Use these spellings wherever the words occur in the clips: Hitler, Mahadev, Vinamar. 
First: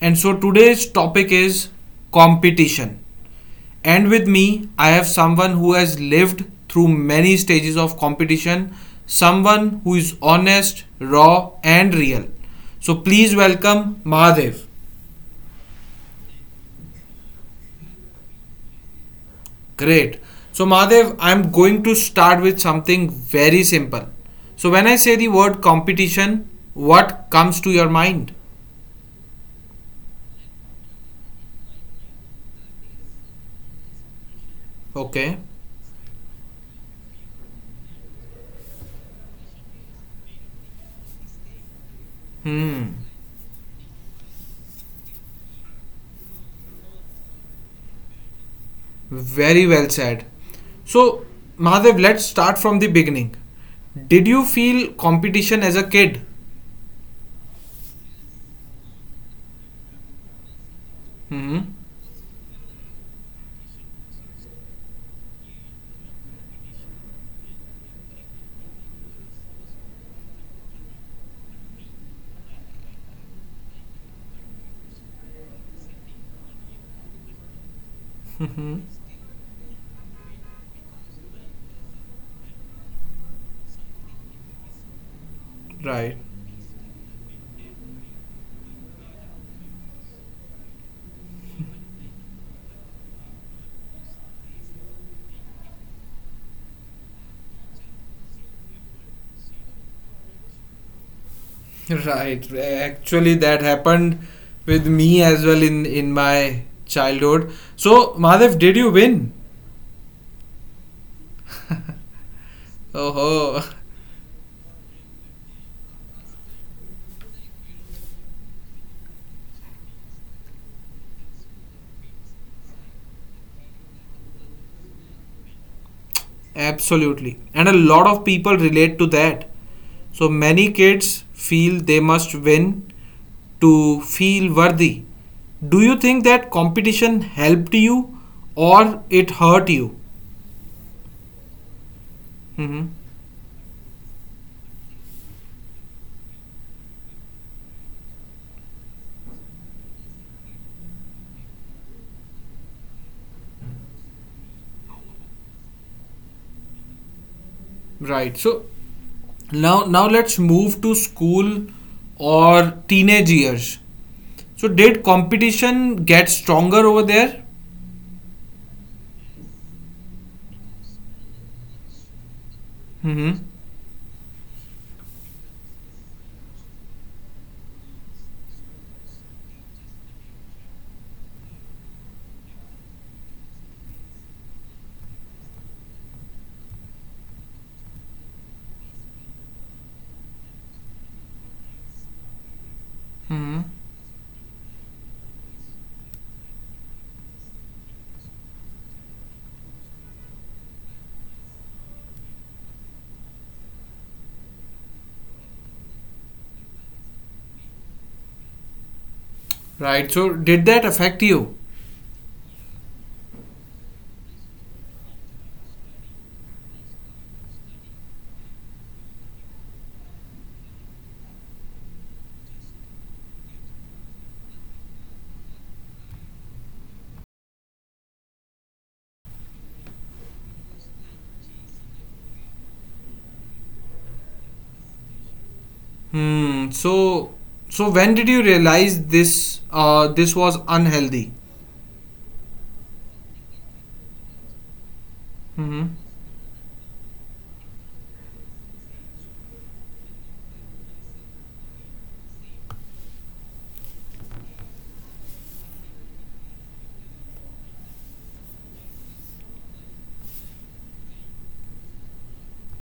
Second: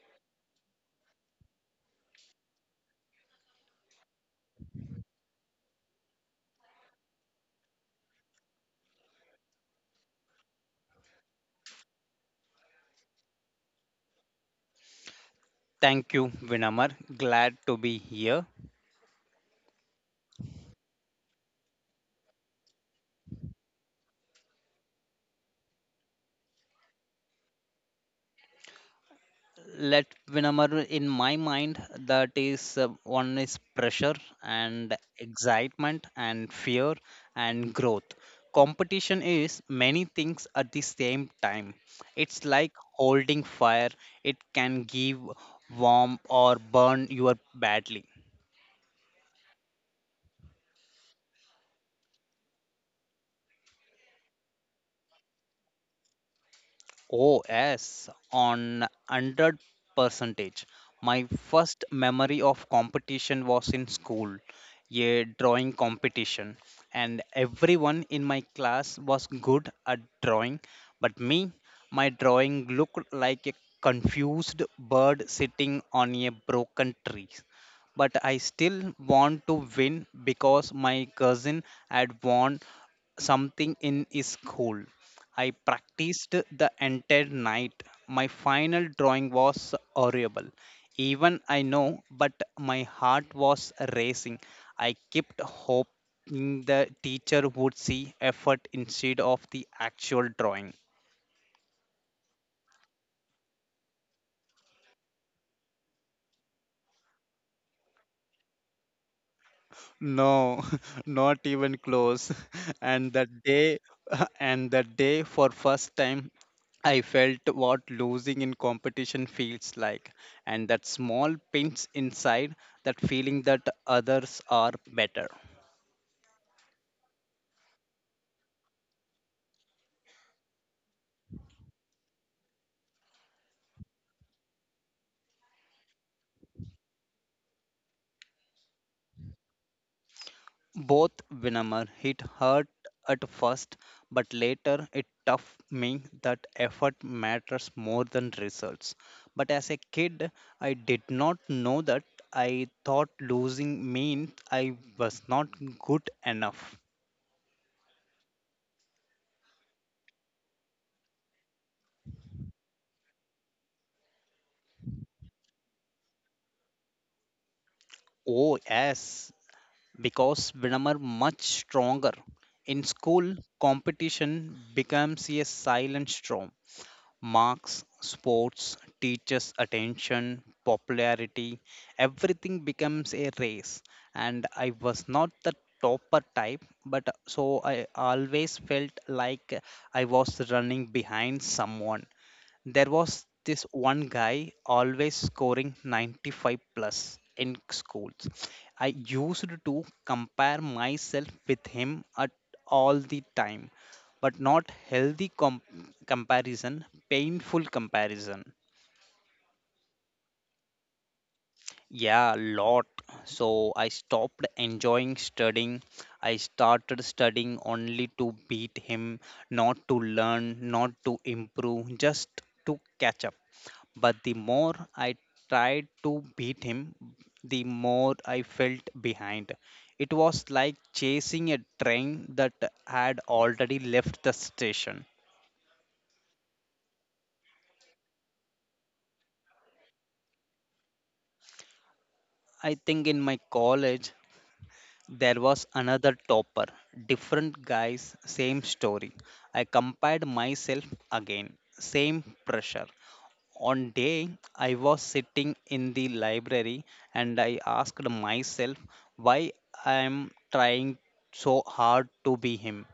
And so, today's topic is competition. And with me, I have someone who has lived through many stages of competition, someone who is honest, raw, and real. So please welcome Mahadev. Thank you, Vinamar. Glad to be here. Great. So, Mahadev, I'm going to start with something very simple. So, when I say the word competition, what comes to your mind? Let Vinamar, in my mind, that is one is pressure and Okay. excitement and fear and growth. Competition is many things at the same time. It's like Hmm. holding fire, it can give warm or burn you badly. Very well said. So, Mahadev, let's start from the beginning. Did you feel competition as a kid? Oh, yes, on 100 percentage. My Hmm. first memory of competition was in school, a drawing competition, and everyone in my class was good at drawing, but me, my drawing looked like a confused bird sitting on a broken tree. But I Mhm. still want to win because my cousin had won something in his school. I Right, practiced the entire night. My final drawing was horrible. Even I know, but my heart was racing. I kept hoping the teacher would see effort instead of the actual drawing. right. Actually, that happened with me as well in my childhood. So, Madhav, did you win? No, not even close. And that Oh, day, and that day for first time, I felt what losing in competition feels like, and that small pinch inside, that feeling that others are better. absolutely. And a lot of people relate to that. So many kids feel they must win to feel worthy. Do you think that competition helped you or it hurt you? Both Winamar hit hard Hmm. at first, but later it taught me that effort matters more than results. But as a kid, I did not know that. I thought losing meant I was not good enough. Right. So now let's move to school or teenage years. So, did competition get stronger over there? Oh, yes, because Winamar much stronger. In school, Mm-hmm. competition becomes a silent storm. Marks, sports, teachers' attention, popularity, everything becomes a race. And I was not the topper type, but so I always felt like I was running behind someone. There was Mm-hmm. this one guy always scoring 95 plus in schools. I used to compare myself with him at all the time, but not healthy comparison, painful comparison. Right. So, did that affect you? Yeah, lot. So I stopped enjoying studying. I started studying only to beat him, not to learn, not to improve, just to catch up. But the more I tried to beat him, the more I felt behind. It was like chasing a train that had already left the station. Hmm. So, when did you realize this? This was unhealthy. I think in my college there was Mm-hmm. another topper, different guys, same story. I compared myself again, same pressure. On day, I was sitting in the library and I asked myself why I am trying so hard to be him.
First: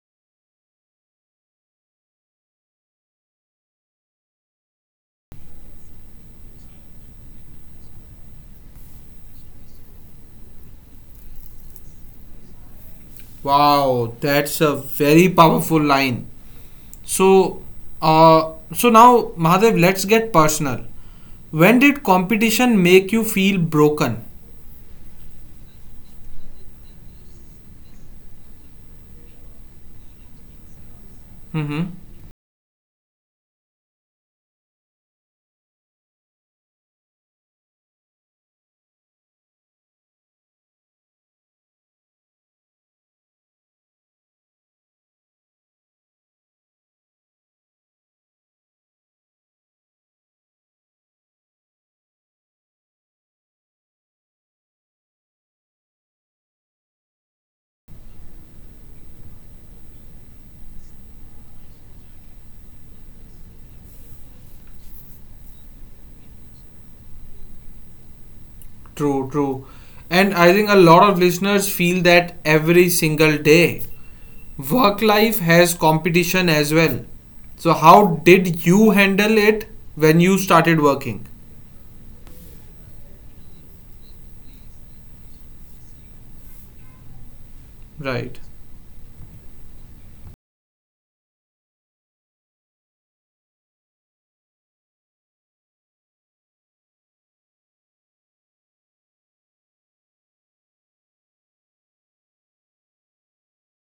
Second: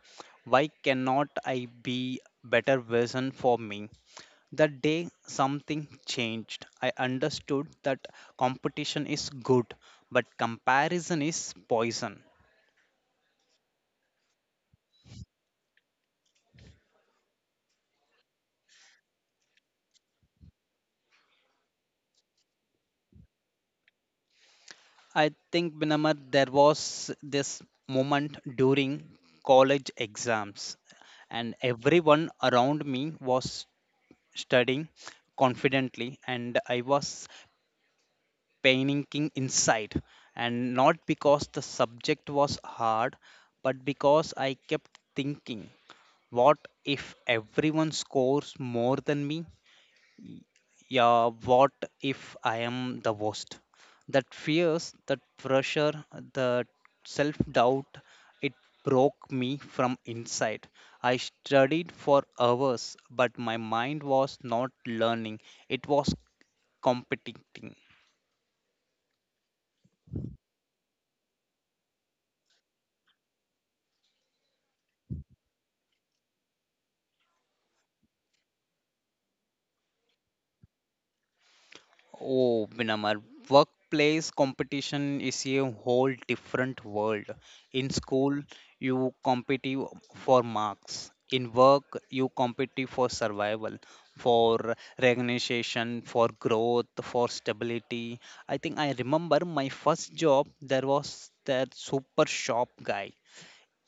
Why cannot I be better version for me? That day something changed. I understood that competition is good, but comparison is poison. Wow, that's a very powerful line. So, so now, Mahadev, let's get personal. When did competition make you feel broken? I think Binamar, there was this moment during college exams, and Mm-hmm. everyone around me was studying confidently, and I was panicking inside. And not because the subject was hard, but because I kept thinking, what if everyone scores more than me? Yeah, what if I am the worst? That fears, that pressure, that self doubt, it broke me from inside. I studied for hours, but my mind was not learning, it was competing. True, true. And I think a lot of listeners feel that every single day. Work life has competition as well. So, how did you handle it when you started working? Oh, Binamar, workplace competition is a whole different world. In Right. school, you compete for marks. In work, you compete for survival, for recognition, for growth, for stability. I think I remember my first job, there was that super shop guy.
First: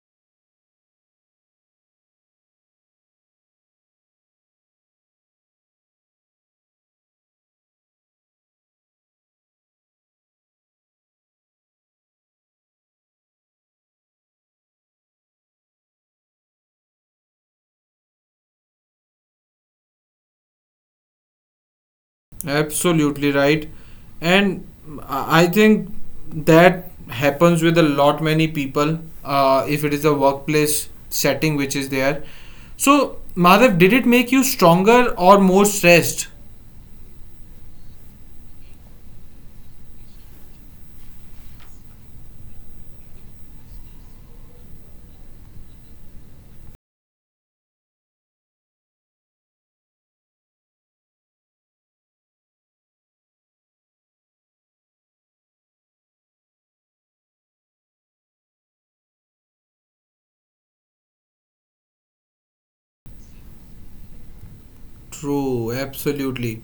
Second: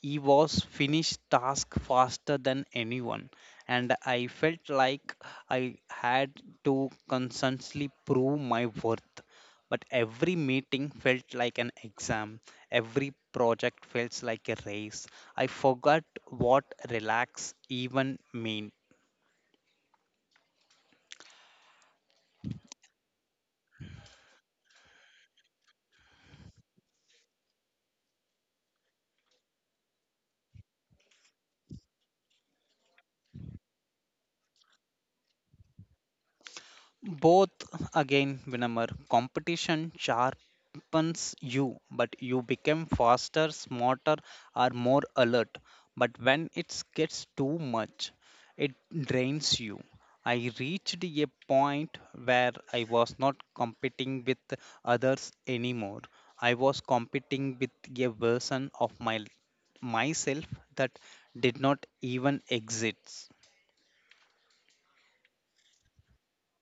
He was finished task faster than anyone, and I felt like I had to constantly prove my worth. But every meeting felt like an exam, every project felt like a race. I forgot what relax even mean. Absolutely right. And I think that happens with a lot many people if it is a workplace setting which is there. So, Madhav, did it make you stronger or more stressed? Both again, Vinamar, competition sharpens you, but you become faster, smarter, or more alert. But when it gets too much, it drains you. I reached a point where I was not competing with others anymore. I was competing with a version of my myself that did not even exist. True, absolutely.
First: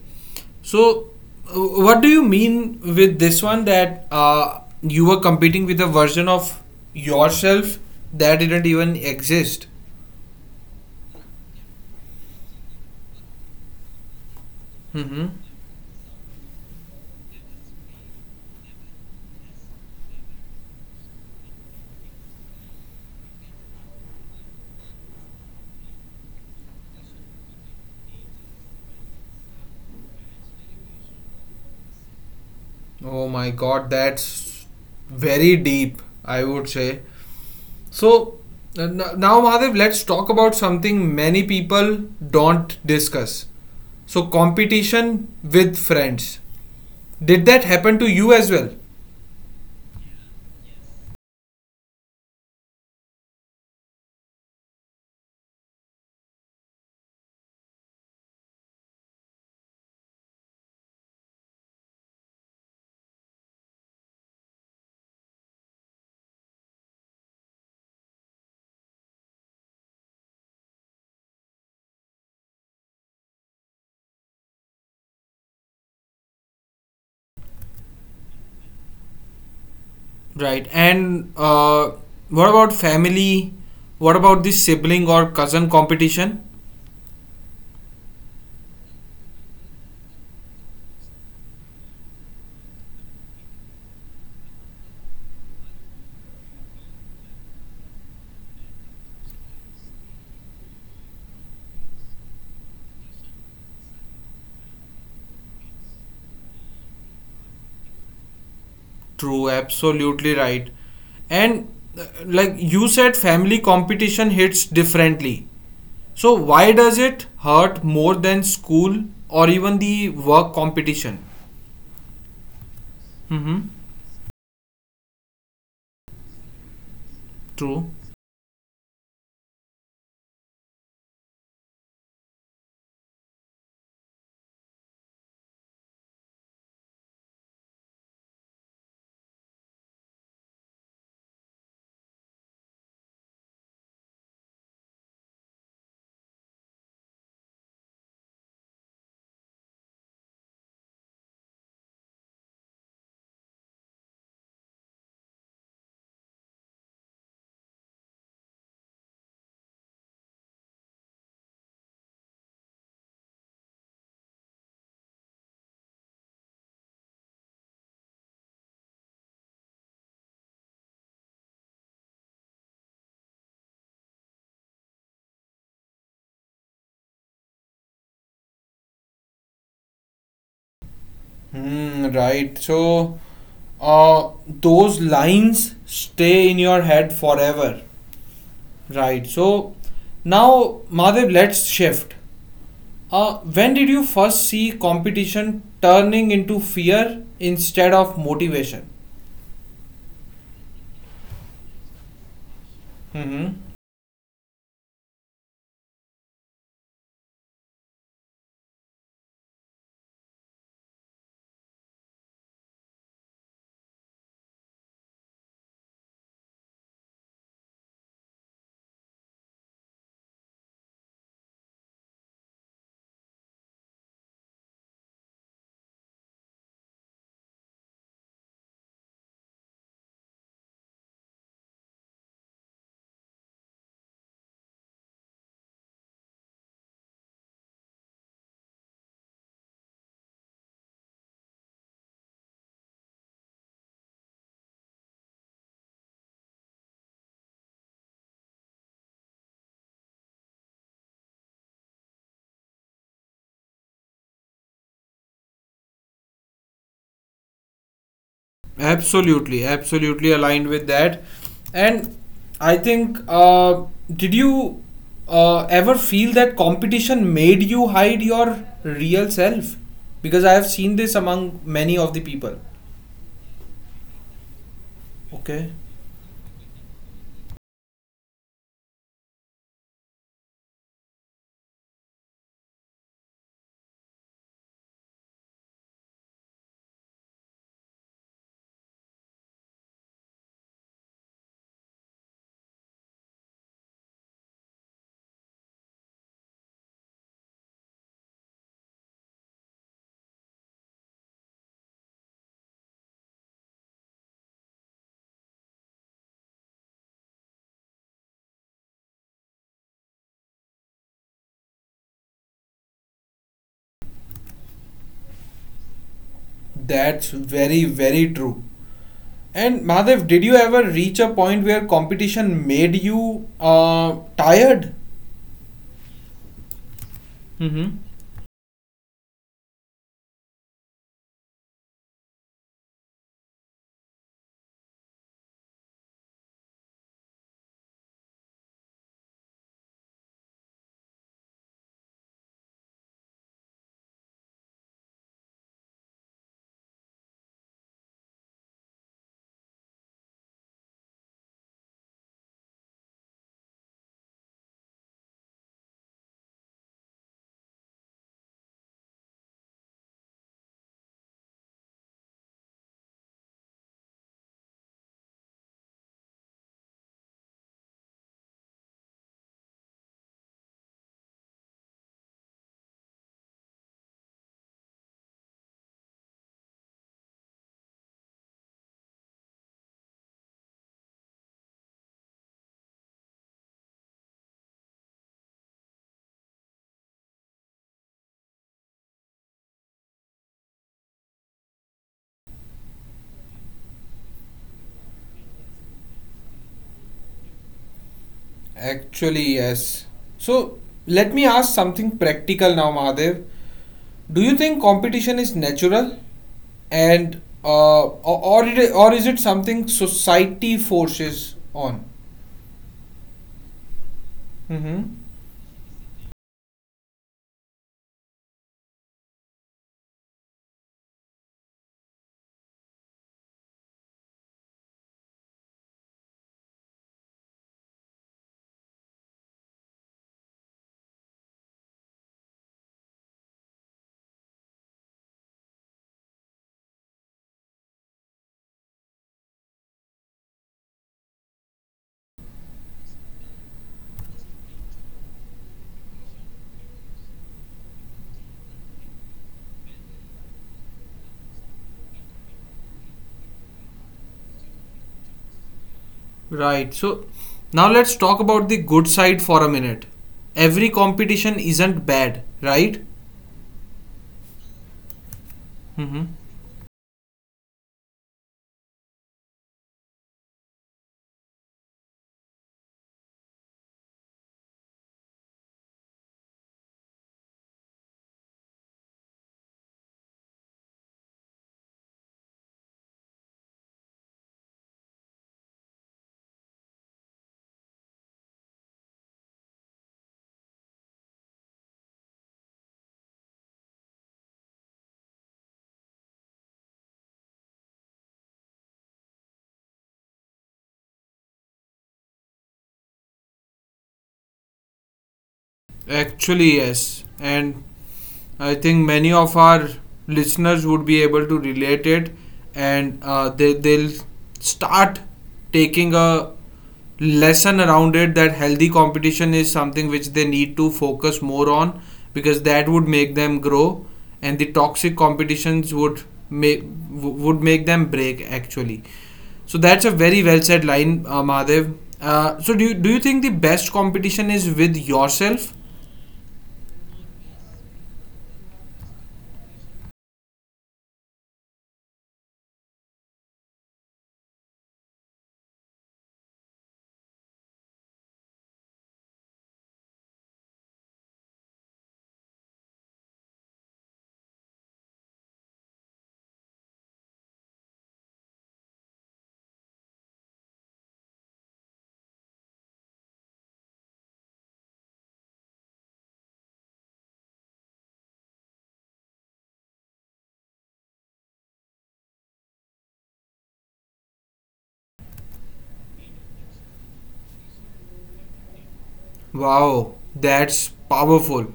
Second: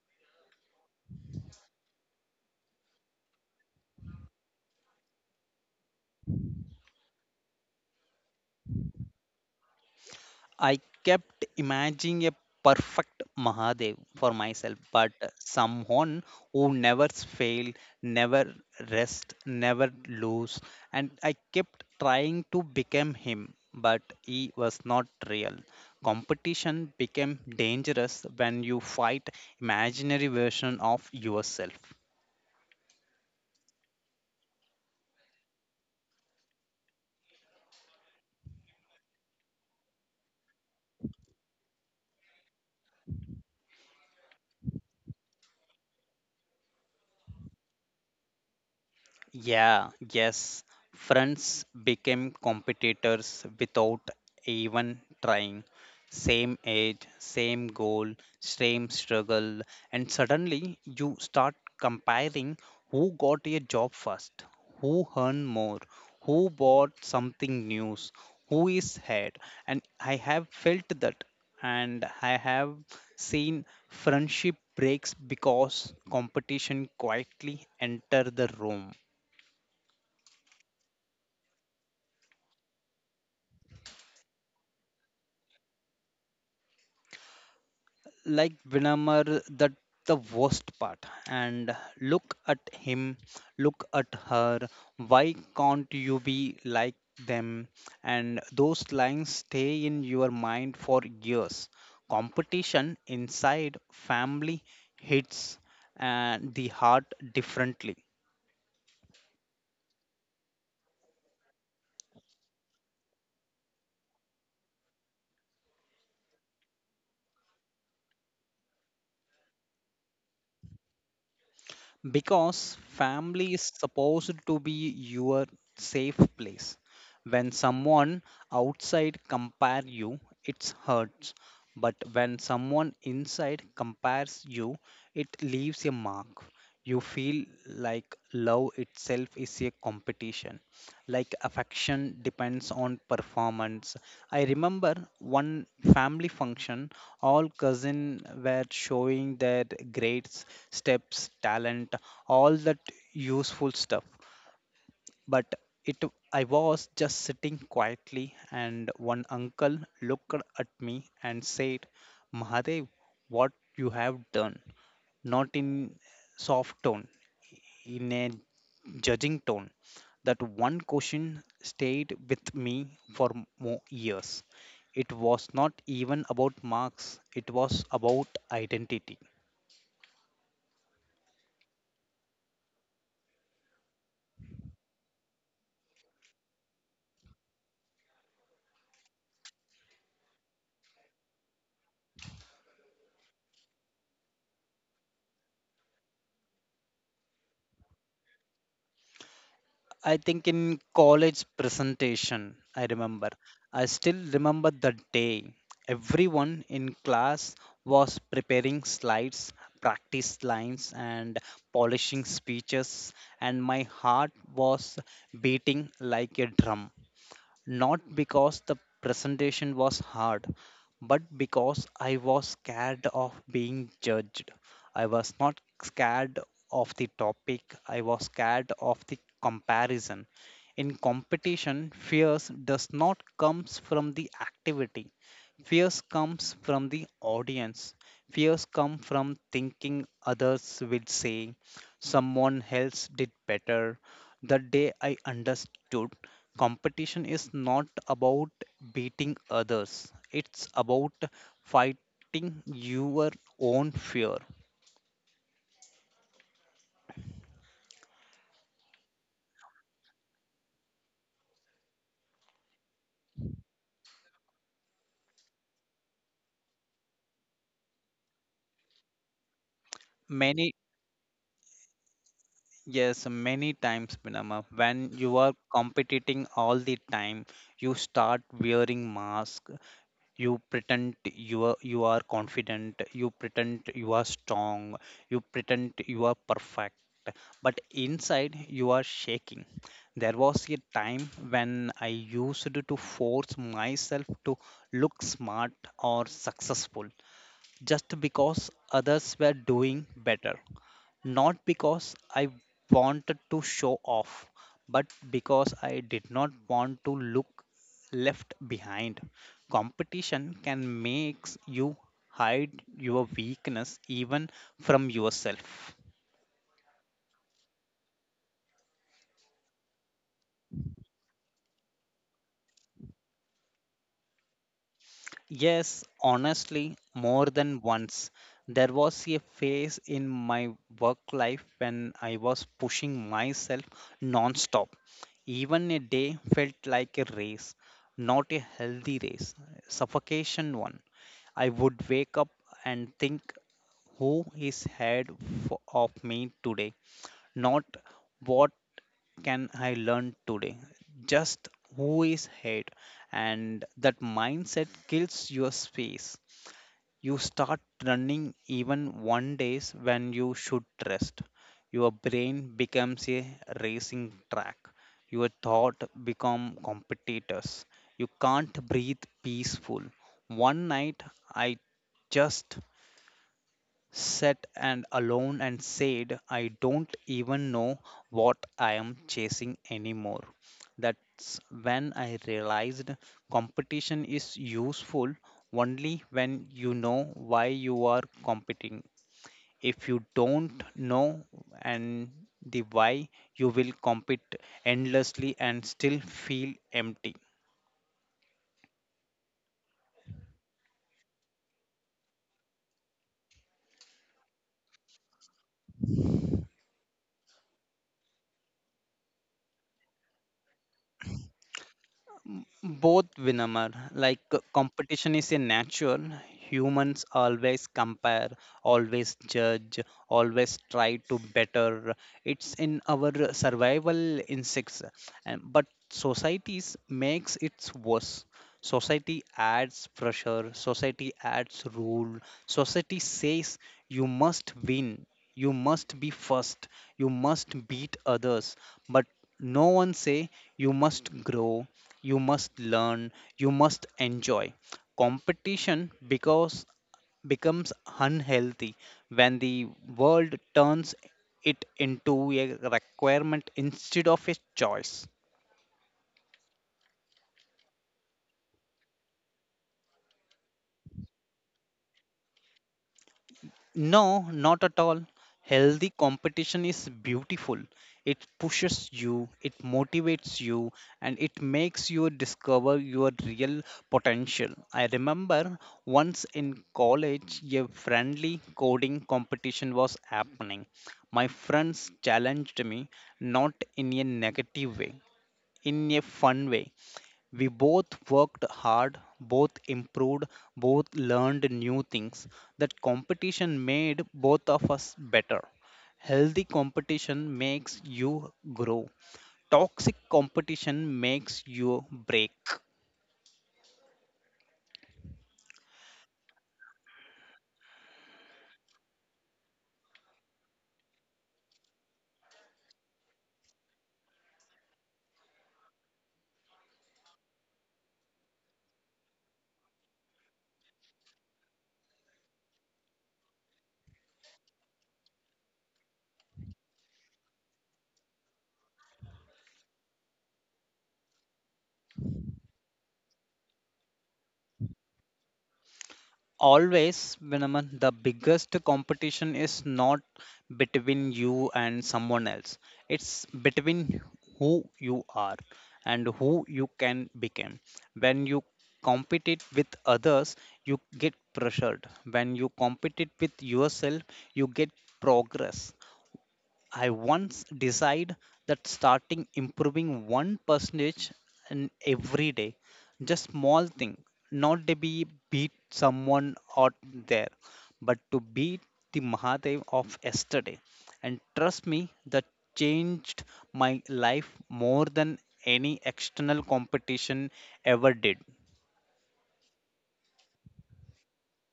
So, uh, what do you mean with this one that you were competing with a version of yourself that didn't even exist? I kept imagining a perfect Mahadev for myself, but Mm-hmm. someone who never fails, never rests, never lose. And I kept trying to become him, but he was not real. Competition became dangerous when you fight imaginary version of yourself. Oh my God, that's very deep, I would say. So, now, Madhav, let's talk about something many people don't discuss. So, competition with friends. Did that happen to you as well? Yeah, yes. Friends became competitors without even trying. Same age, same goal, same struggle, and suddenly you start comparing who got a job first, who earned more, who bought something new, who is ahead. And I have felt that, and I have seen friendship breaks because competition quietly enter the room. Right. And what about family? What about the sibling or cousin competition? Like Vinamar, that the worst part. And look at him, look at her. Why can't you be like them? And those lines stay in your mind for years. Competition inside family hits and the heart differently. True, absolutely right. And like you said, family competition hits differently. So why does it hurt more than school or even the work competition? Because family Hmm? is supposed to be your safe place. When True. someone outside compare you, it hurts, but when someone inside compares you, it leaves a mark. You feel like love itself is a competition, like affection depends on performance. I remember one family function, all cousins were showing their grades, steps, talent, all that useful stuff, but it, I was just sitting quietly and one uncle looked at me and said, Mahadev, what you have done, not in soft tone, in a judging tone. That one question stayed with me for more years. It was not even about marks, it was about identity. Hmm, right. So those lines stay in your head forever. Right. So now, Madhav, let's shift. When did you first see competition turning into fear instead of motivation? I think in college presentation, I remember. Mm-hmm. I still remember the day. Everyone in class was preparing slides, practice lines, and polishing speeches, and my heart was beating like a drum. Not because the presentation was hard, but because I was scared of being judged. I was not scared of the topic, I was scared of the comparison. In competition, fears does not comes from the activity. Fears comes from the audience. Fears come from thinking others will say someone else did better. The day I understood competition is not about beating others, it's about fighting your own fear. Absolutely, absolutely aligned with that. And I think, did you ever feel that competition made you hide your real self? Because I have Many, seen this among many of the people. yes, many times Binama, when you are Okay. competing all the time, you start wearing mask. You are confident, you pretend you are strong, you pretend you are perfect, but inside you are shaking. There was a time when I used to force myself to look smart or successful just because others were doing better, not because I wanted to show off, but because I did not want to look left behind. Competition can make you hide your weakness even from yourself. That's very, very true. And Madhav, did you ever reach a point where competition made you tired? Yes, honestly, more than Mm-hmm. once. There was a phase in my work life when I was pushing myself nonstop. Even a day felt like a race, not a healthy race, suffocation one. I would wake up and think, who is ahead of me today? Not what can I learn today, just who is ahead. And that mindset kills your space. You start running even one days when you should rest. Your brain becomes a racing track, your thought become competitors, you can't breathe peaceful. One night I just sat and alone and said, I don't even know what I am chasing anymore. That's when I realized competition is useful only when you know why you are competing. If you don't know and the why, you will compete endlessly and still feel empty. Actually, yes. So let me ask something practical now, Mahadev. Do you think competition is natural, and or is it something society forces on? Both Vinamar, Mm-hmm. competition is a natural. Humans always compare, always judge, always try to better. It's in our survival instincts. And, but societies makes it worse. Society adds pressure, society adds rule, society says you must win, you must be first, you must beat others. But no one say you must grow, you must learn, you must enjoy competition, because becomes unhealthy when the world turns it into a requirement instead of a choice. Right. So now let's talk about the good side for a minute. Every competition isn't bad, right? No, not at all. Healthy competition is beautiful. It pushes you, it motivates you, and it makes you discover your real potential. I remember once in college, a friendly coding competition was happening. My friends challenged me, not in a negative way, in a fun way. We both worked hard, both improved, both learned new things. That competition made both of us better. Healthy competition makes you grow, toxic competition makes you break. Actually, yes. And I think many of our listeners would be able to relate it and they'll start taking a lesson around it that healthy competition is something which they need to focus more on because that would make them grow and the toxic competitions make would make them break actually. So that's a very well said line, Madhav. So do you think the best competition is with yourself? Always, Vinaman, the biggest competition is not between you and someone else. It's between who you are and who you can become. When you compete it with others, you get pressured. When you compete it with yourself, you get progress. I once decide that starting improving one percentage in every day, just small thing, not to be beat someone out there, but to beat the Mahadev of yesterday. And trust me, that changed my life more than any external competition ever did. Wow, that's powerful.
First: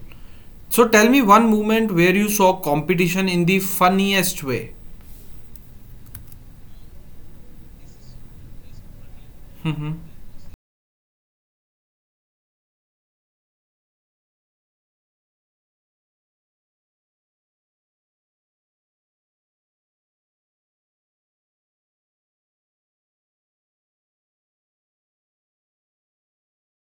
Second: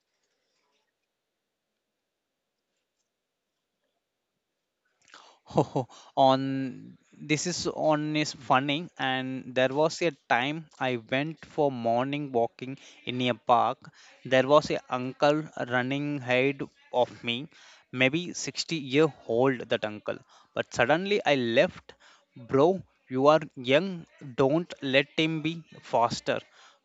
So tell me one moment where you saw competition in the funniest way. on this is on is funny, and there was a time I went for morning walking in a park. There was a uncle running ahead of me, maybe 60-year-old that uncle. But suddenly I left, bro, you are young, don't let him be faster.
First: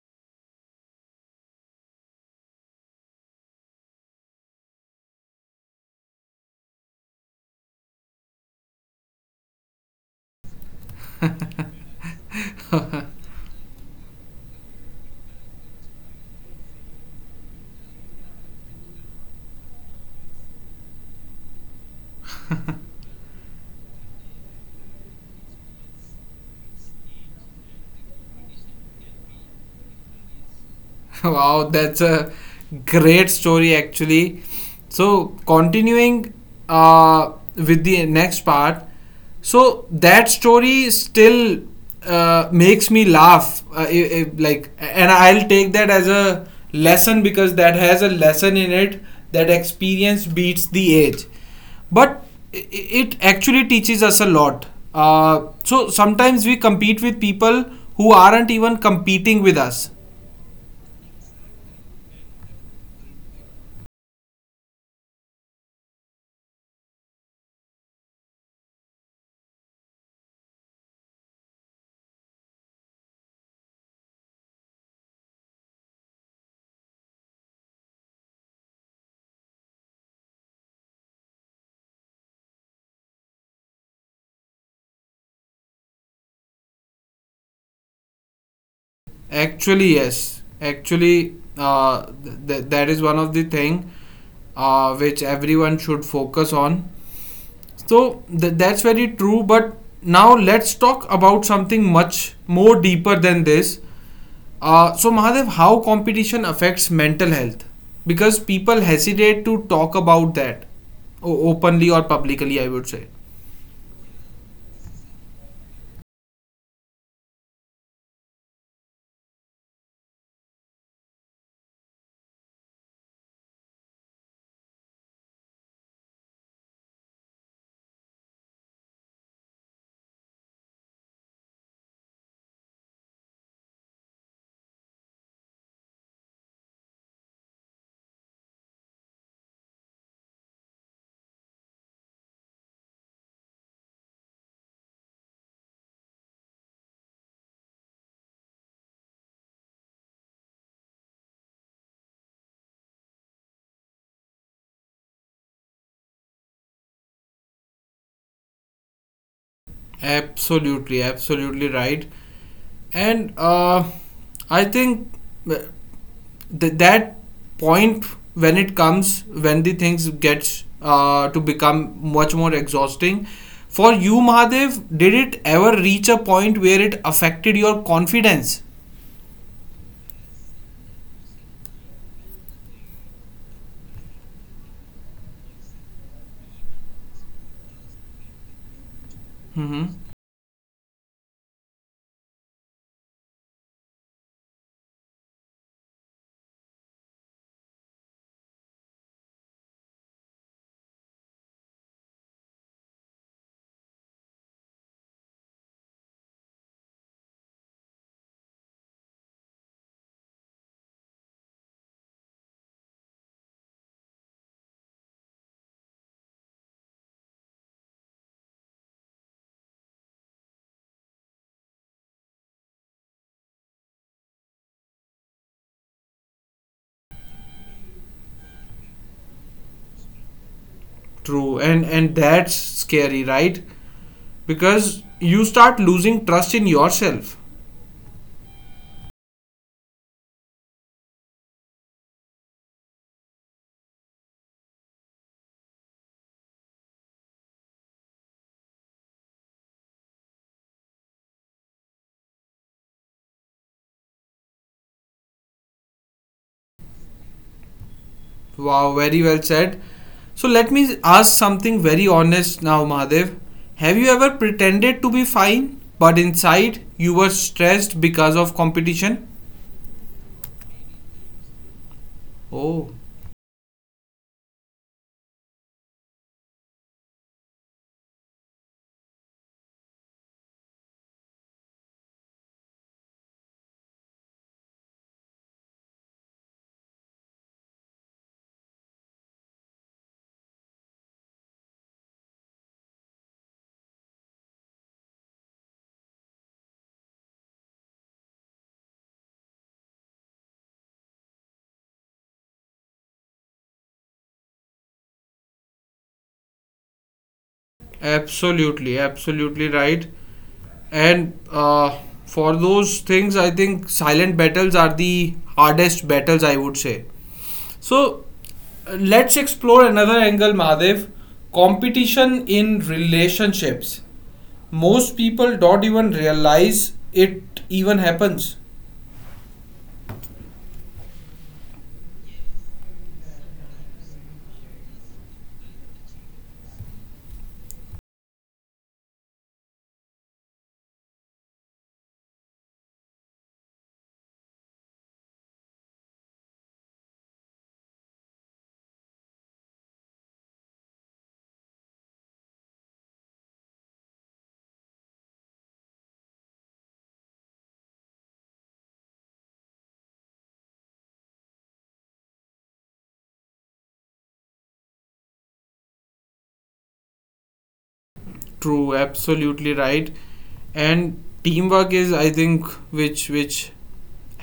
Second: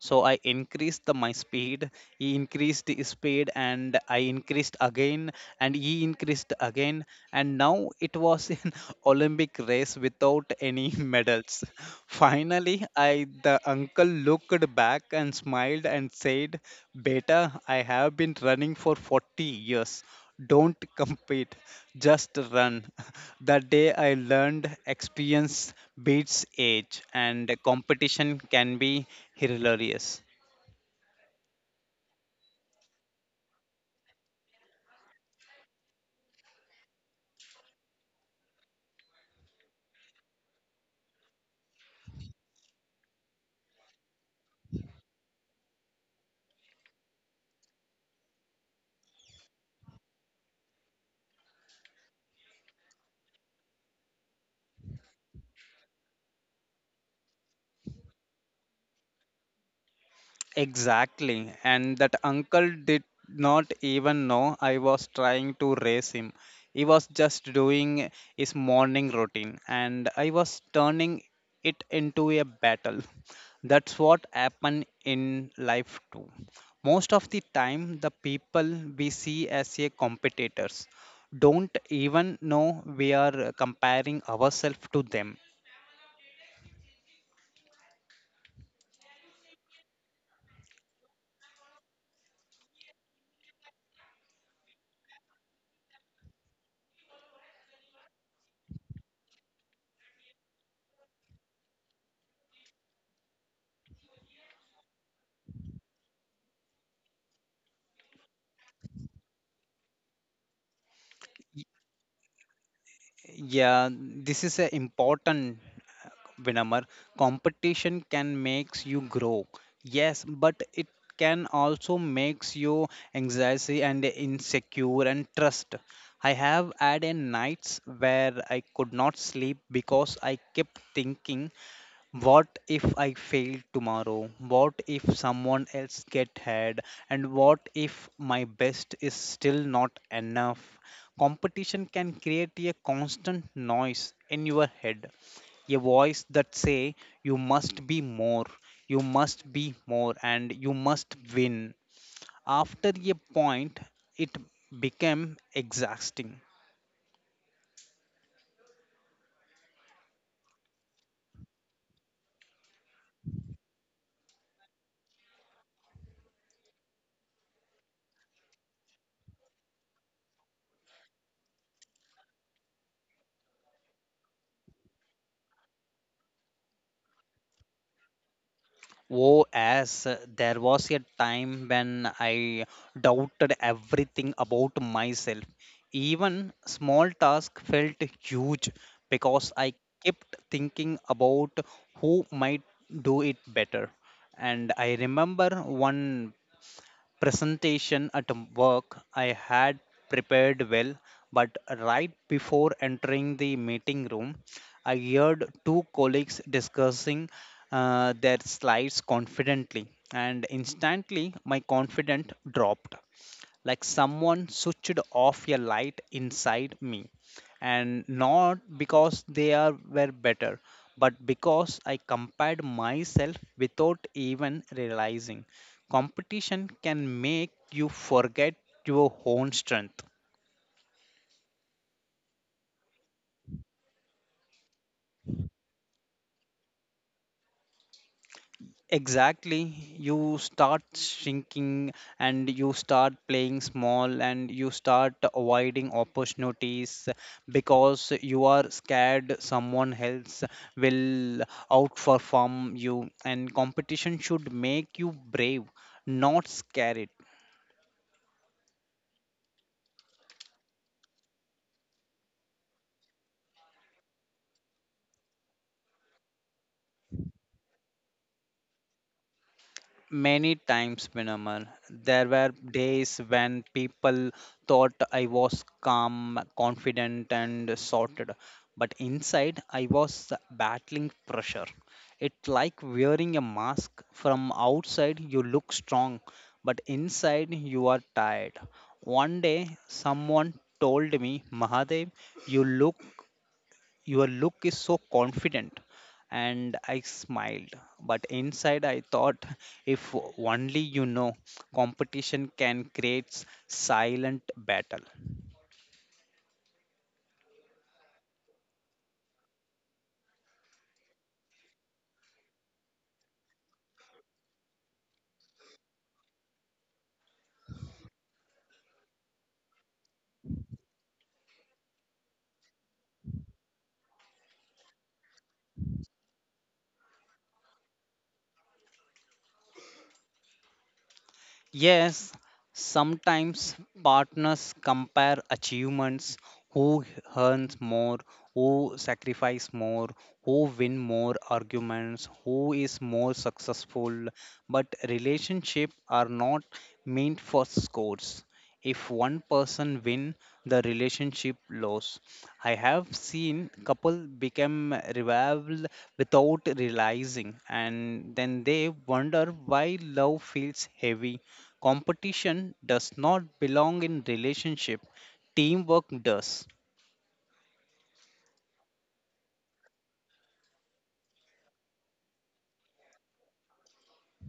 So I increased the, my speed, he increased his speed, and I increased again, and he increased again, and now it was an olympic race without any medals. Finally I, the uncle looked back and smiled and said, beta, I have been running for 40 years, don't compete, just run. the day I learned experience beats age and competition can be hilarious. Wow, that's a great story actually. So, continuing with the next part, so that story still makes me laugh. I like, and I'll take that as a lesson because that has a lesson in it that experience beats the age. But it actually teaches us a lot. So sometimes we compete with people who aren't even competing with us. Exactly. And that uncle did not even know I was trying to raise him. He was just doing his morning routine, and I was turning it into a battle. That's what happened in life too. Most of the time, the people we see as a competitors don't even know we are comparing ourselves to them. Actually, yes. Actually, that is one of the thing which everyone should focus on. So that's very true. But now let's talk about something much more deeper than this. So, Mahadev, how competition affects mental health? Because people hesitate to talk about that Y- openly or publicly, I would say. Yeah, this is a important Vinamar. Competition can makes you grow. Yes, but it can also makes you anxiety and insecure and trust. I have had a nights where I could not sleep because I kept thinking, what if I fail tomorrow? What if someone else get ahead? And what if my best is still not enough? Competition can create a constant noise in your head, a voice that say you must be more, and you must win. After a point, it became exhausting. Absolutely, absolutely right. And I think uh, that point when it comes, when the things gets to become much more exhausting for you, Mahadev, did it ever reach a point where it affected your confidence? Oh, as there was a time when I doubted everything about myself. Even small tasks felt huge because I Mm-hmm. kept thinking about who might do it better. And I remember one presentation at work. I had prepared well, but right before entering the meeting room, I heard two colleagues discussing their slides confidently, and instantly my confidence dropped like someone switched off a light inside me. And not because they are were better, but because I compared myself without even realizing. Competition can make you forget your own strength. True. And that's scary, right? Because you start losing trust in yourself. Exactly. You start shrinking and you start playing small and you start avoiding opportunities because you are scared someone else will outperform you. And competition should make you brave, not scared. Wow, very well said. So let me ask something very honest now, Mahadev. Have you ever pretended to be fine but inside you were stressed because of competition? Many times, Minaman, there were Oh, days when people thought I was calm, confident, and sorted. But inside, I was battling pressure. It's like wearing a mask. From outside, you look strong, but inside, you are tired. One day, someone told me, Mahadev, you look your look is so confident. And I smiled. But inside, I thought, if only you know, competition can create silent battle. absolutely, absolutely right. And for those things, I think silent battles are the hardest battles, I would say. So let's explore another angle, Mahadev, competition in relationships. Most people don't even realize it even happens. Yes, sometimes partners compare achievements: who earns more, who sacrifice more, who win more arguments, who is more successful. But relationships are not meant for scores. If one person win, the relationship lose. I have seen couple become rival without realizing, and then they wonder why love feels heavy. Competition does not belong in relationship, teamwork does. True, absolutely right. And teamwork is, I think, which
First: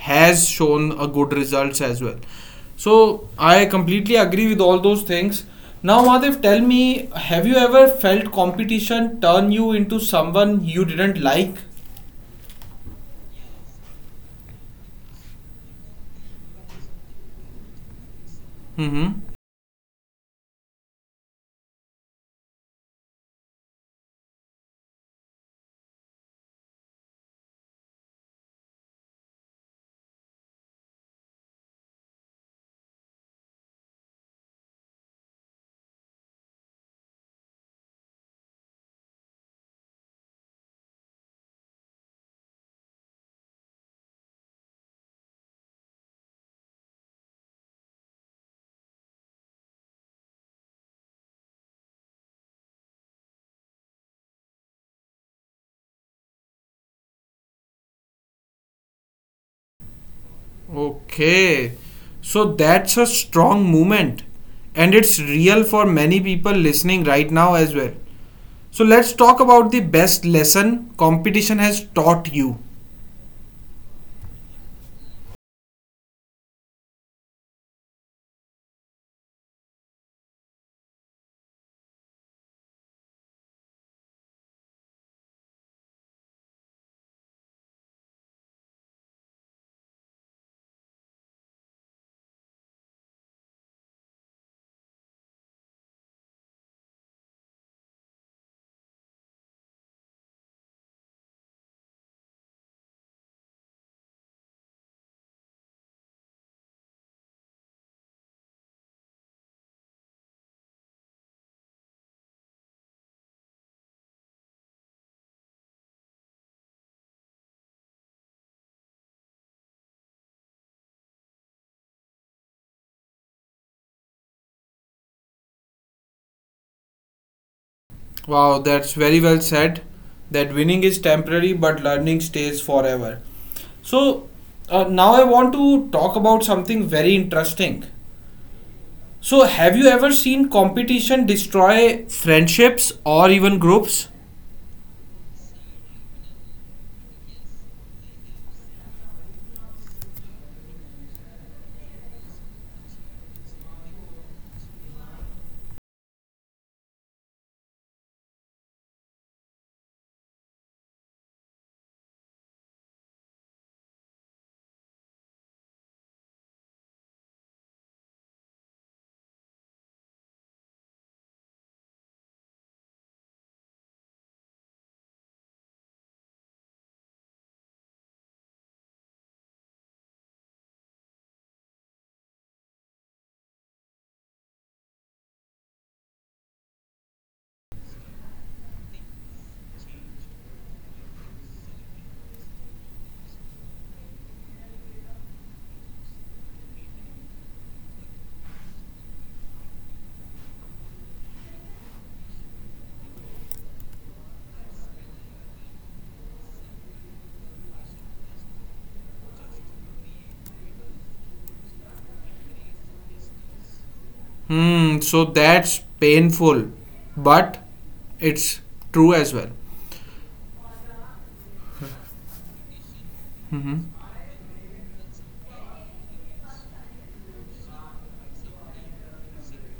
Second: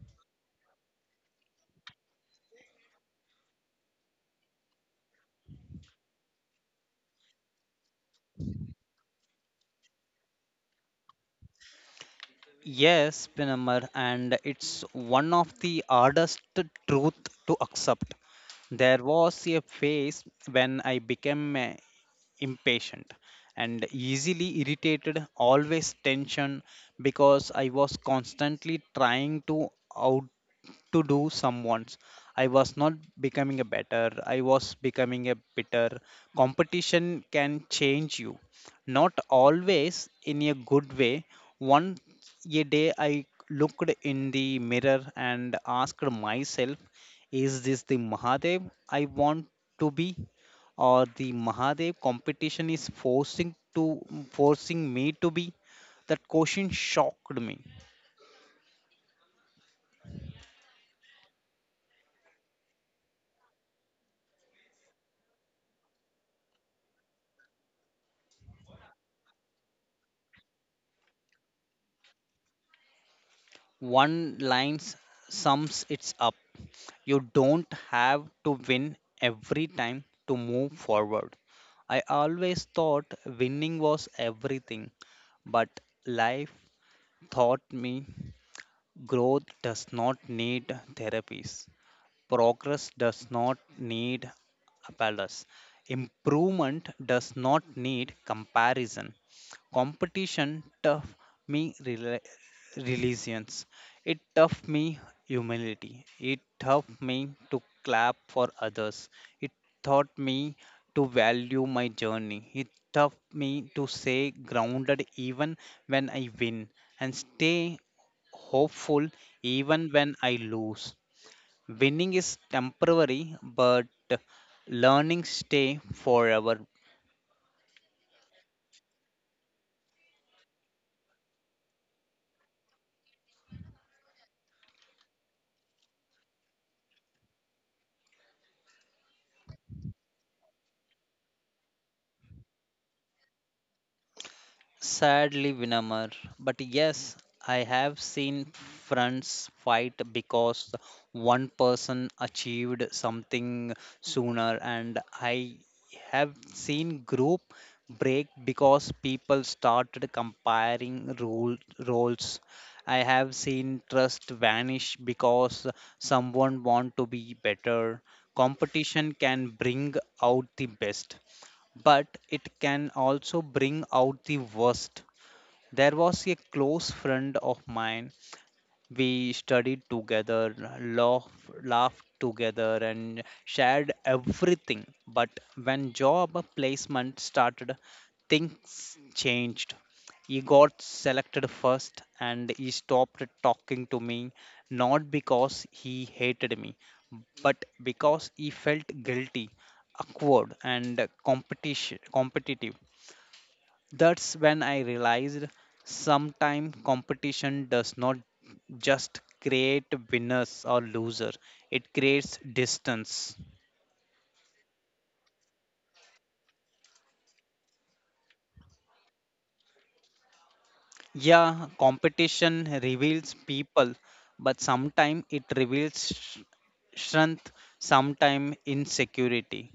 has shown a good results as well. So I completely agree with all those things. Now, Madhav, tell me, have you ever felt competition turn you into someone you didn't like? Yes, Pinamar, and it's one of the hardest truth to accept. There Mm-hmm. was a phase when I became impatient and easily irritated, always tension, because I was constantly trying to out to do someone's. I was not becoming a better, I was becoming a bitter. Competition can change you, not always in a good way. One a day I looked in the mirror and asked myself, is this the Mahadev I want to be? Or the Mahadev competition is forcing me to be? That question shocked me. Okay. So that's a strong movement. And it's real for many people listening right now as well. So let's talk about the best lesson competition has taught you. One line sums it up. You don't have to win every time to move forward. I always thought winning was everything, but life taught me growth does not need therapies. Progress does not need a palace. Improvement does not need comparison. Competition tough me religions. It tough me humility. It tough me to clap for others. It taught me to value my journey. It taught me to stay grounded even when I win and stay hopeful even when I lose. Winning is temporary, but learning stay forever. Wow, that's very well said. That winning is temporary, but learning stays forever. So now I want to talk about something very interesting. So have you ever seen competition destroy friendships or even groups? Sadly, Vinamar, but yes, I have seen friends fight because one person achieved something sooner, and I have seen group break because people started comparing roles. I have seen trust vanish because someone want to be better. Competition can bring out the best, but it can also bring out the worst. There was a close friend of mine. We studied together, laugh, laughed together, and shared everything. But when job placement started, things changed. He got selected first, and he stopped talking to me, not because he hated me, but because he felt guilty, awkward, and competition competitive. That's when I realized sometimes competition does not just create winners or losers, it creates distance. Hmm, so that's painful, but it's true as well. Yeah, competition reveals Mm-hmm. people, but sometimes it reveals strength, sometimes insecurity.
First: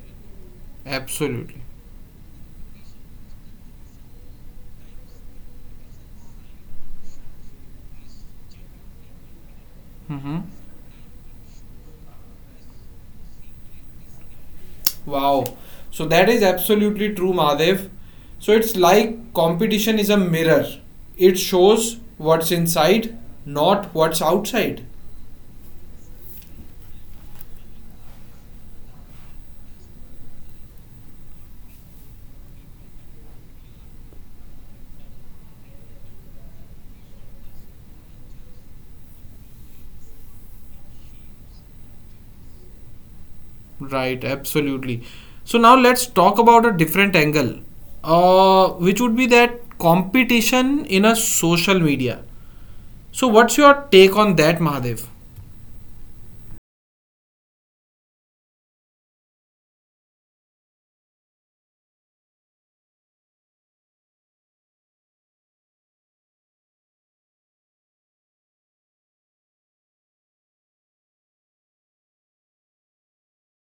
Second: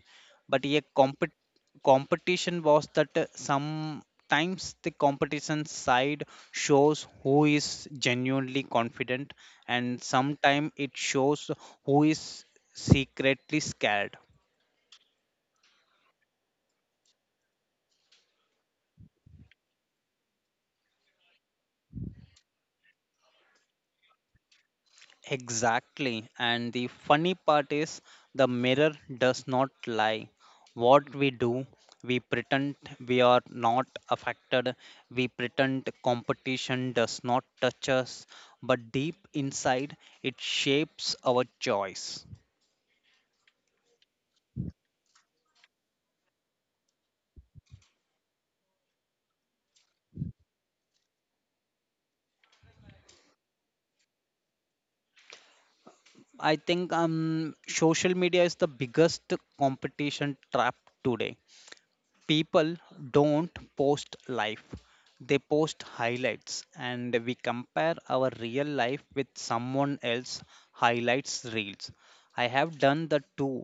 But yeah, Absolutely. competition was that sometimes the competition side shows who is genuinely confident, and Mm-hmm. sometimes it shows who is secretly scared. Wow. So that is absolutely true, Mahadev. So it's like competition is a mirror. It shows what's inside, not what's outside. Exactly. And the funny part is the mirror does not lie. What we do, we pretend we are not affected. We pretend competition does not touch us. But deep inside, it shapes our choice. Right, absolutely. So now let's talk about a different angle, which would be that competition in a social media. So what's your take on that, Mahadev? I think social media is the biggest competition trap today. People don't post life, they post highlights, and we compare our real life with someone else highlights reels. I have done the two.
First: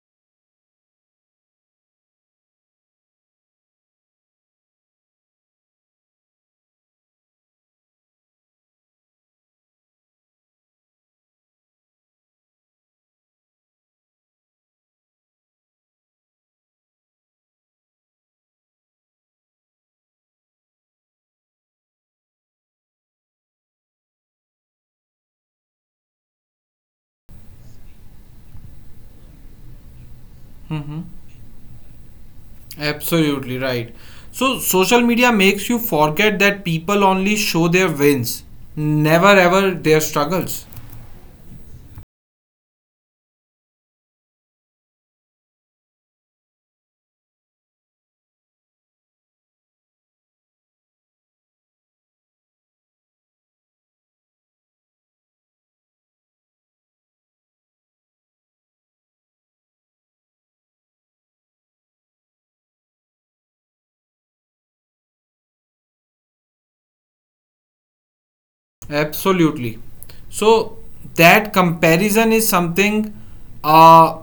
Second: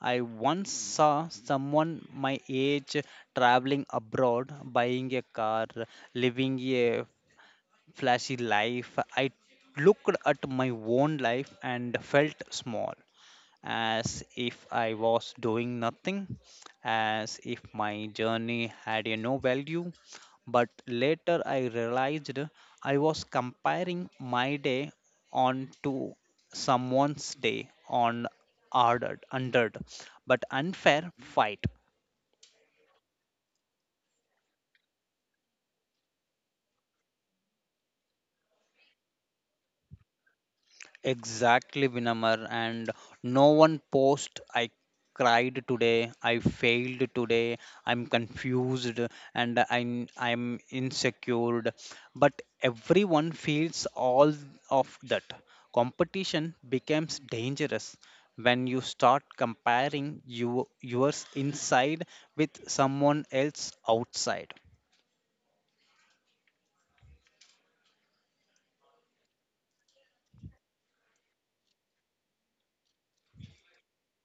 I once saw someone my age traveling abroad, buying a car, living a flashy life. I looked at my own life and felt small, as if I was doing nothing, as if my journey had a no value. But later I realized I was comparing my day on to someone's day on ordered, undead, but Mm-hmm. unfair fight. Absolutely right. So social media makes you forget that people only show their wins, never ever their struggles. Exactly, Vinamar. And no one post, I cried today, I failed today, I'm confused, and I'm insecure. But everyone feels all of that. Competition becomes dangerous when you start comparing you, yours inside with someone else outside. Absolutely. So that comparison is something uh,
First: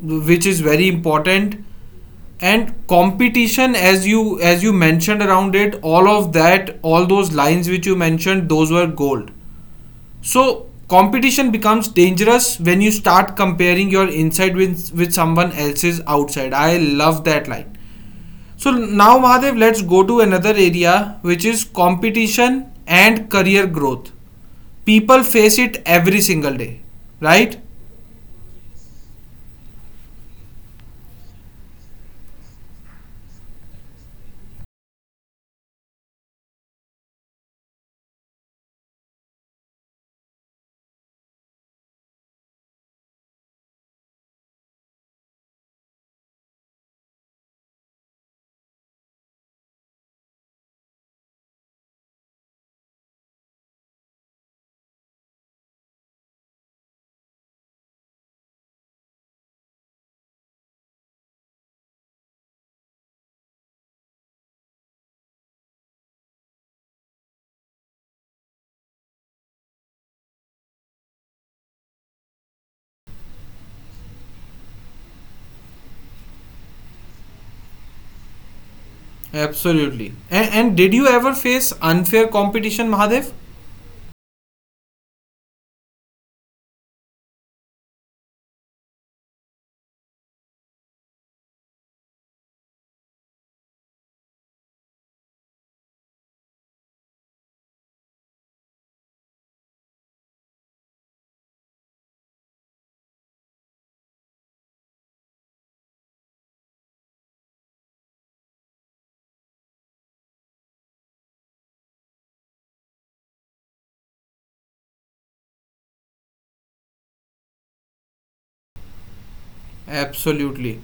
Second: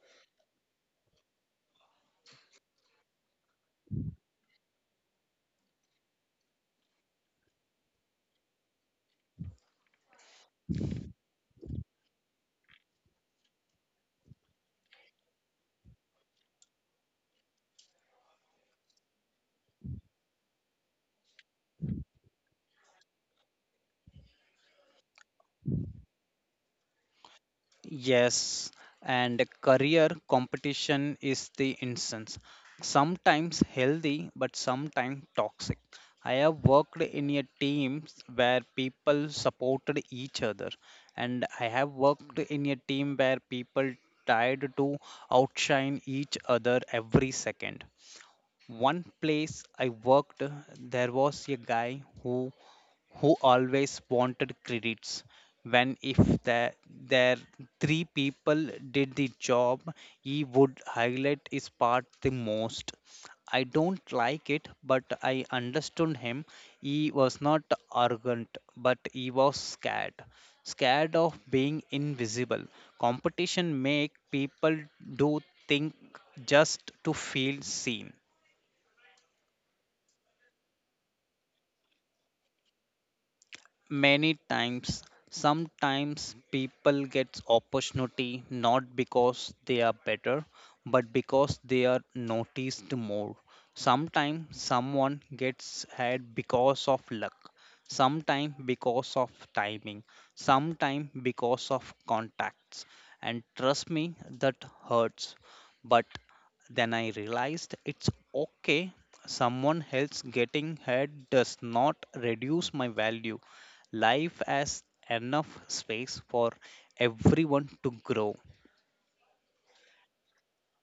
which is very important. And competition, as you mentioned around it, all of that, all those lines which you mentioned, those were gold. So competition becomes dangerous when you start comparing your inside with someone else's outside. I love that line. So now, Mahadev, let's go to another area, which is competition and career growth. People face it every single day, right? Yes, and career competition is the instance. Sometimes healthy, but sometimes toxic. I have worked in a team where people supported each other, and I have worked in a team where people tried to outshine each other every second. One place I worked, there was a guy who always wanted credits when if the, there three people did the job, he would highlight his part the most. I don't like it, but I understood him. He was not arrogant, but he was scared, scared of being invisible. Competition make people do think just to feel seen. Absolutely. And did you ever face unfair competition, Mahadev? Many times, sometimes people get opportunity not because they are better, but because they are noticed more. Sometimes someone gets hired because of luck, sometimes because of timing, sometimes because of contacts. And trust me, that hurts. But then I realized it's okay. Someone else getting head does not reduce my value. Life has enough space for everyone to grow. Absolutely.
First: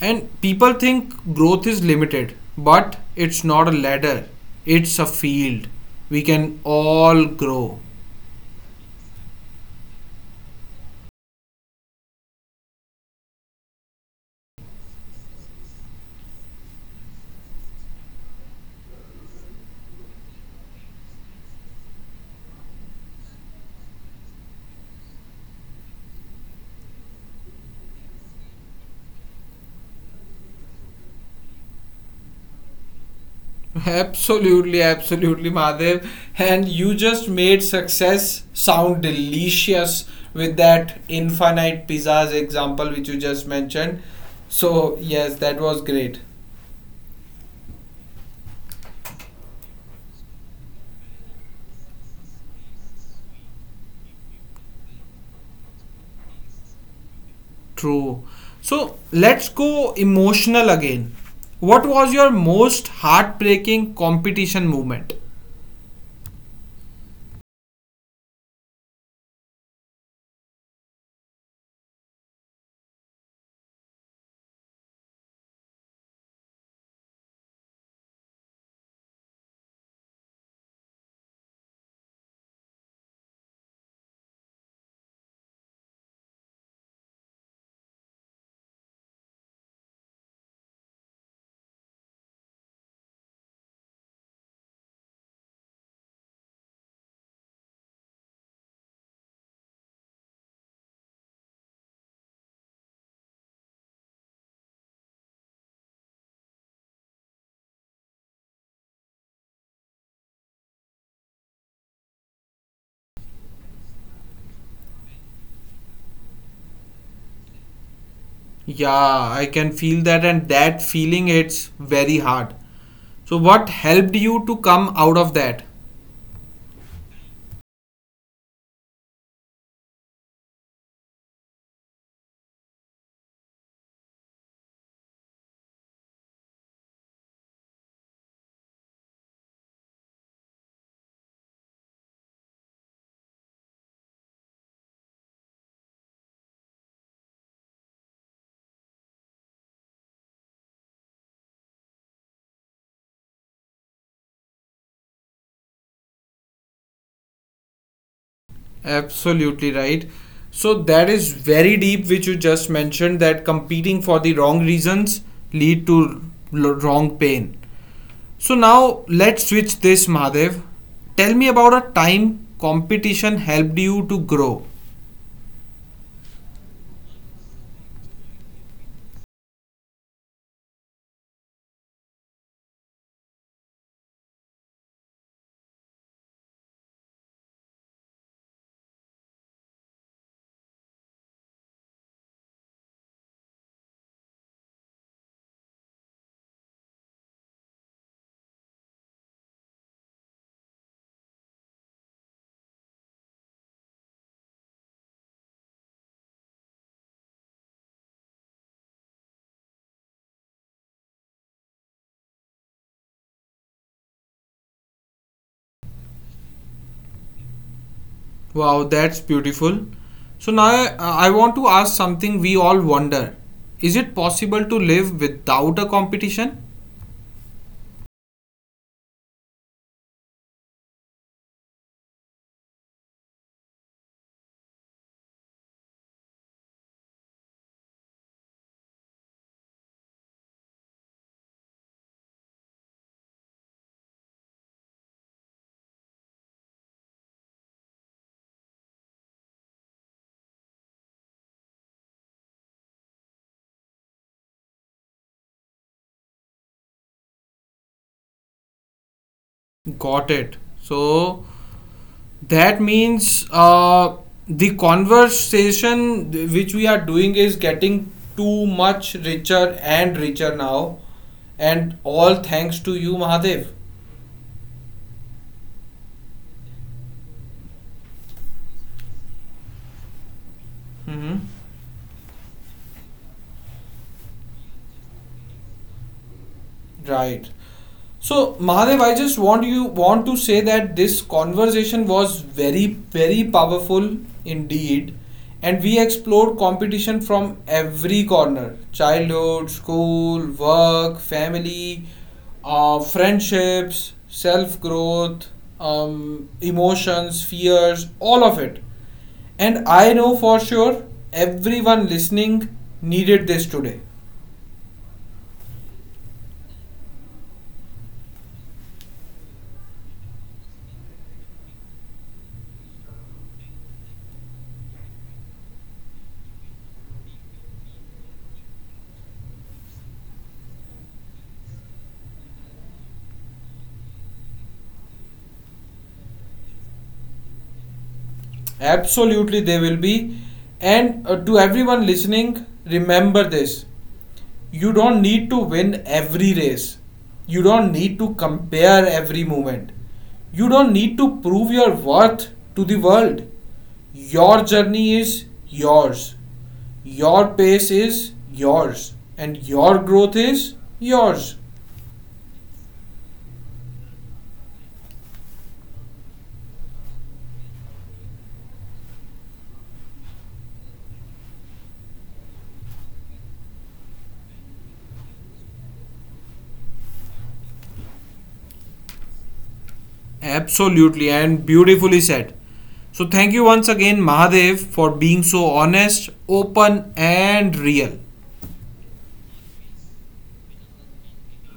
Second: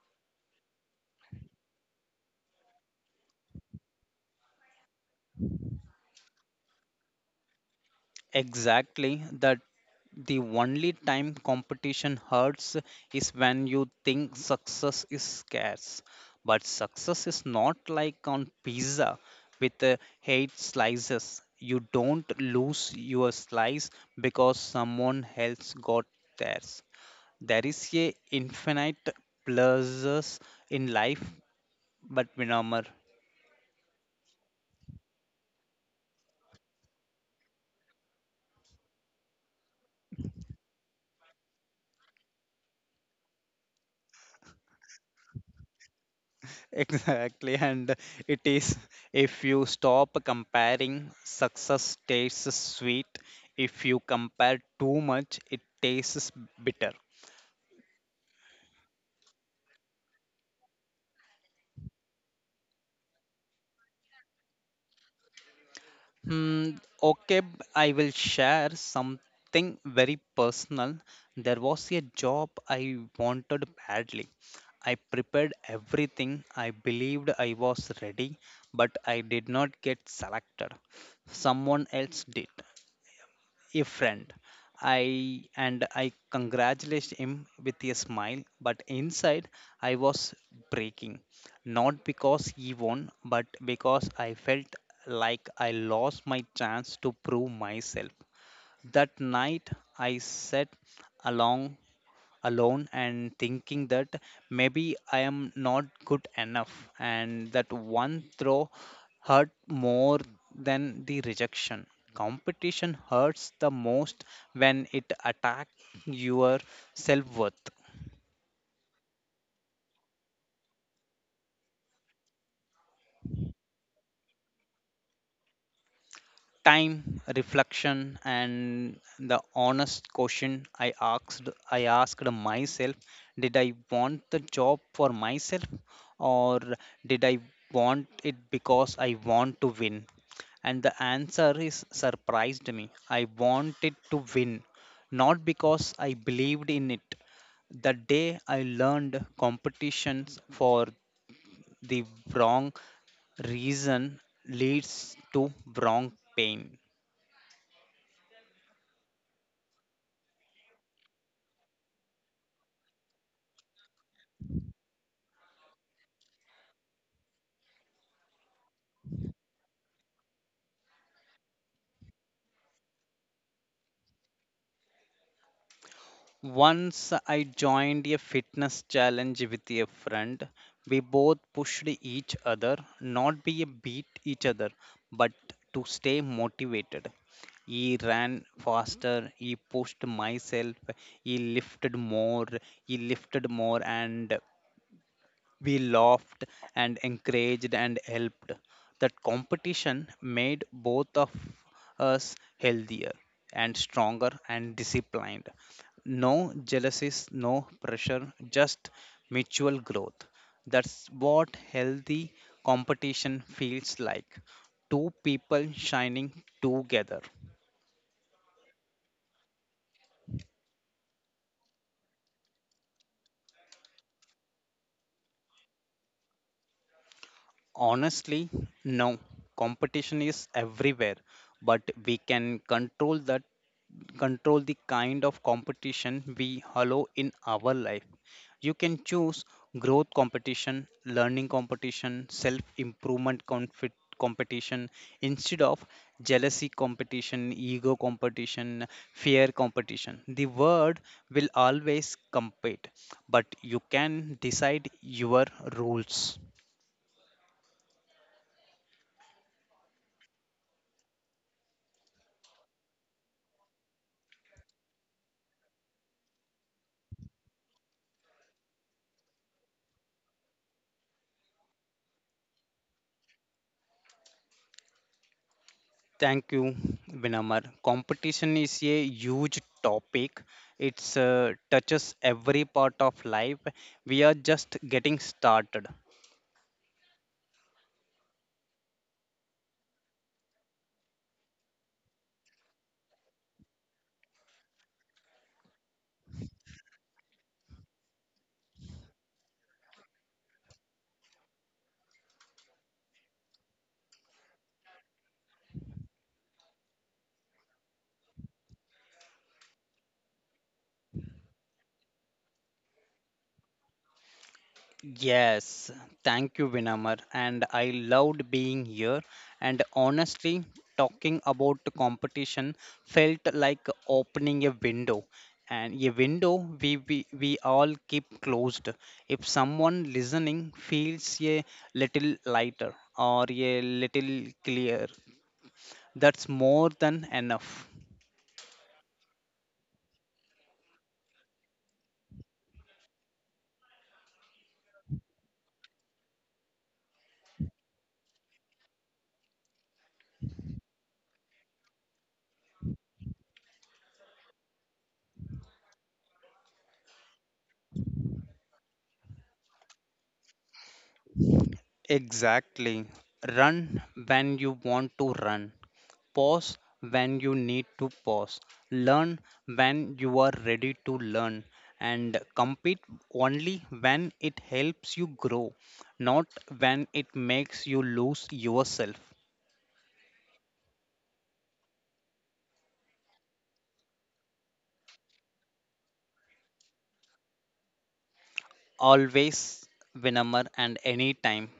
And people think growth is limited, but it's not a ladder, it's a field. We can all grow. Exactly that the only time competition hurts is when you think success is scarce. But success is not like on pizza with eight slices. You don't lose your slice because someone else got theirs. There is a infinite pleasures in life, but remember, Absolutely, absolutely, Mahadev. And you just made success sound delicious with that infinite pizzas example which you just mentioned. So yes, that was great. exactly, and it is if you stop comparing, success tastes sweet. If you compare too much, it tastes bitter. True. So let's go emotional again. What was your most heartbreaking competition moment? Hmm, okay, I will share something very personal. There was a job I wanted badly. I prepared everything. I believed I was ready, but I did not get selected. Someone else did. A friend. I congratulated him with a smile, but inside I was breaking. Not because he won, but because I felt like I lost my chance to prove myself. That night I sat alone alone and thinking that maybe I am not good enough, and that one throw hurt more than the rejection. Competition hurts the most when it attacks your self worth. Yeah, I can feel that, and that feeling it's very hard. So, what helped you to come out of that? Time, reflection, and the honest question I asked myself, did I want the job for myself, or did I want it because I want to win? And the answer is surprised me. I wanted to win, not because I believed in it. The day I learned competitions for the wrong reason leads to wrong pain. Absolutely right. So, that is very deep, which you just mentioned that competing for the wrong reasons lead to wrong pain. So now let's switch this, Mahadev. Tell me about a time competition helped you to grow. Once I joined a fitness challenge with a friend. We both pushed each other, not be beat each other, but to stay motivated. He ran faster, he pushed myself, he lifted more, he lifted more, and we laughed and encouraged and helped. That competition made both of us healthier and stronger and disciplined. No jealousies, no pressure, just mutual growth. That's what healthy competition feels like. Two people shining together. Wow, that's beautiful. So now I want to ask something we all wonder. Is it possible to live without a competition? Honestly, no. Competition is everywhere, but we can control the kind of competition we allow in our life. You can choose growth competition, learning competition, self improvement confit competition instead of jealousy competition, ego competition, fear competition. The world will always compete, but you can decide your rules. Got it. So that means the conversation which we are doing is getting too much richer and richer now. And all thanks to you, Mahadev. Thank you, Vinamar. Competition is a huge topic. It Hmm. Touches every part of life. We are just getting started. Right. So Mahadev, I just want you want to say that this conversation was very powerful indeed, and we explored competition from every corner: childhood, school, work, family, friendships, self growth, emotions, fears, all of it. And I know for sure everyone listening needed this today. Yes, thank you, Vinamar. And I loved being here. And honestly, talking about the competition felt like opening a window. And a window we all keep closed. If someone listening feels a little lighter or a little clear, that's more than enough. Absolutely, they will be. And to everyone listening, remember this, you don't need to win every race, you don't need to compare every moment, you don't need to prove your worth to the world. Your journey is yours, your pace is yours, and your growth is yours. Exactly. Run when you want to run. Pause when you need to pause. Learn when you are ready to learn. And compete only when it helps you grow, not when it makes you lose yourself. Absolutely, and beautifully said. So, thank you once again, Mahadev, for being so honest, open, and real. Always, Vinamar, and anytime.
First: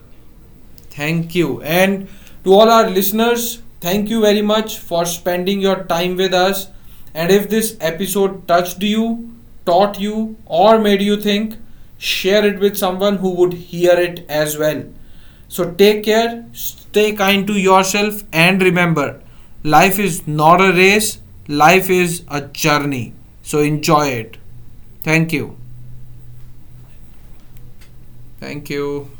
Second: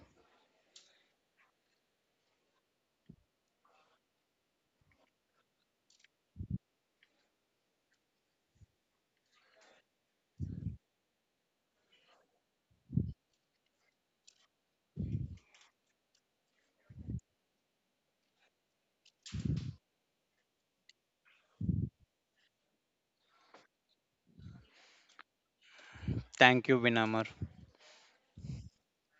Thank you. And to all our listeners, thank you very much for spending your time with us. And if this episode touched you, taught you, or made you think, share it with someone who would hear it as well. So take care, stay kind to yourself, and remember life is not a race, life is a journey. So enjoy it. Thank you. Thank you, Vinamar. Thank you.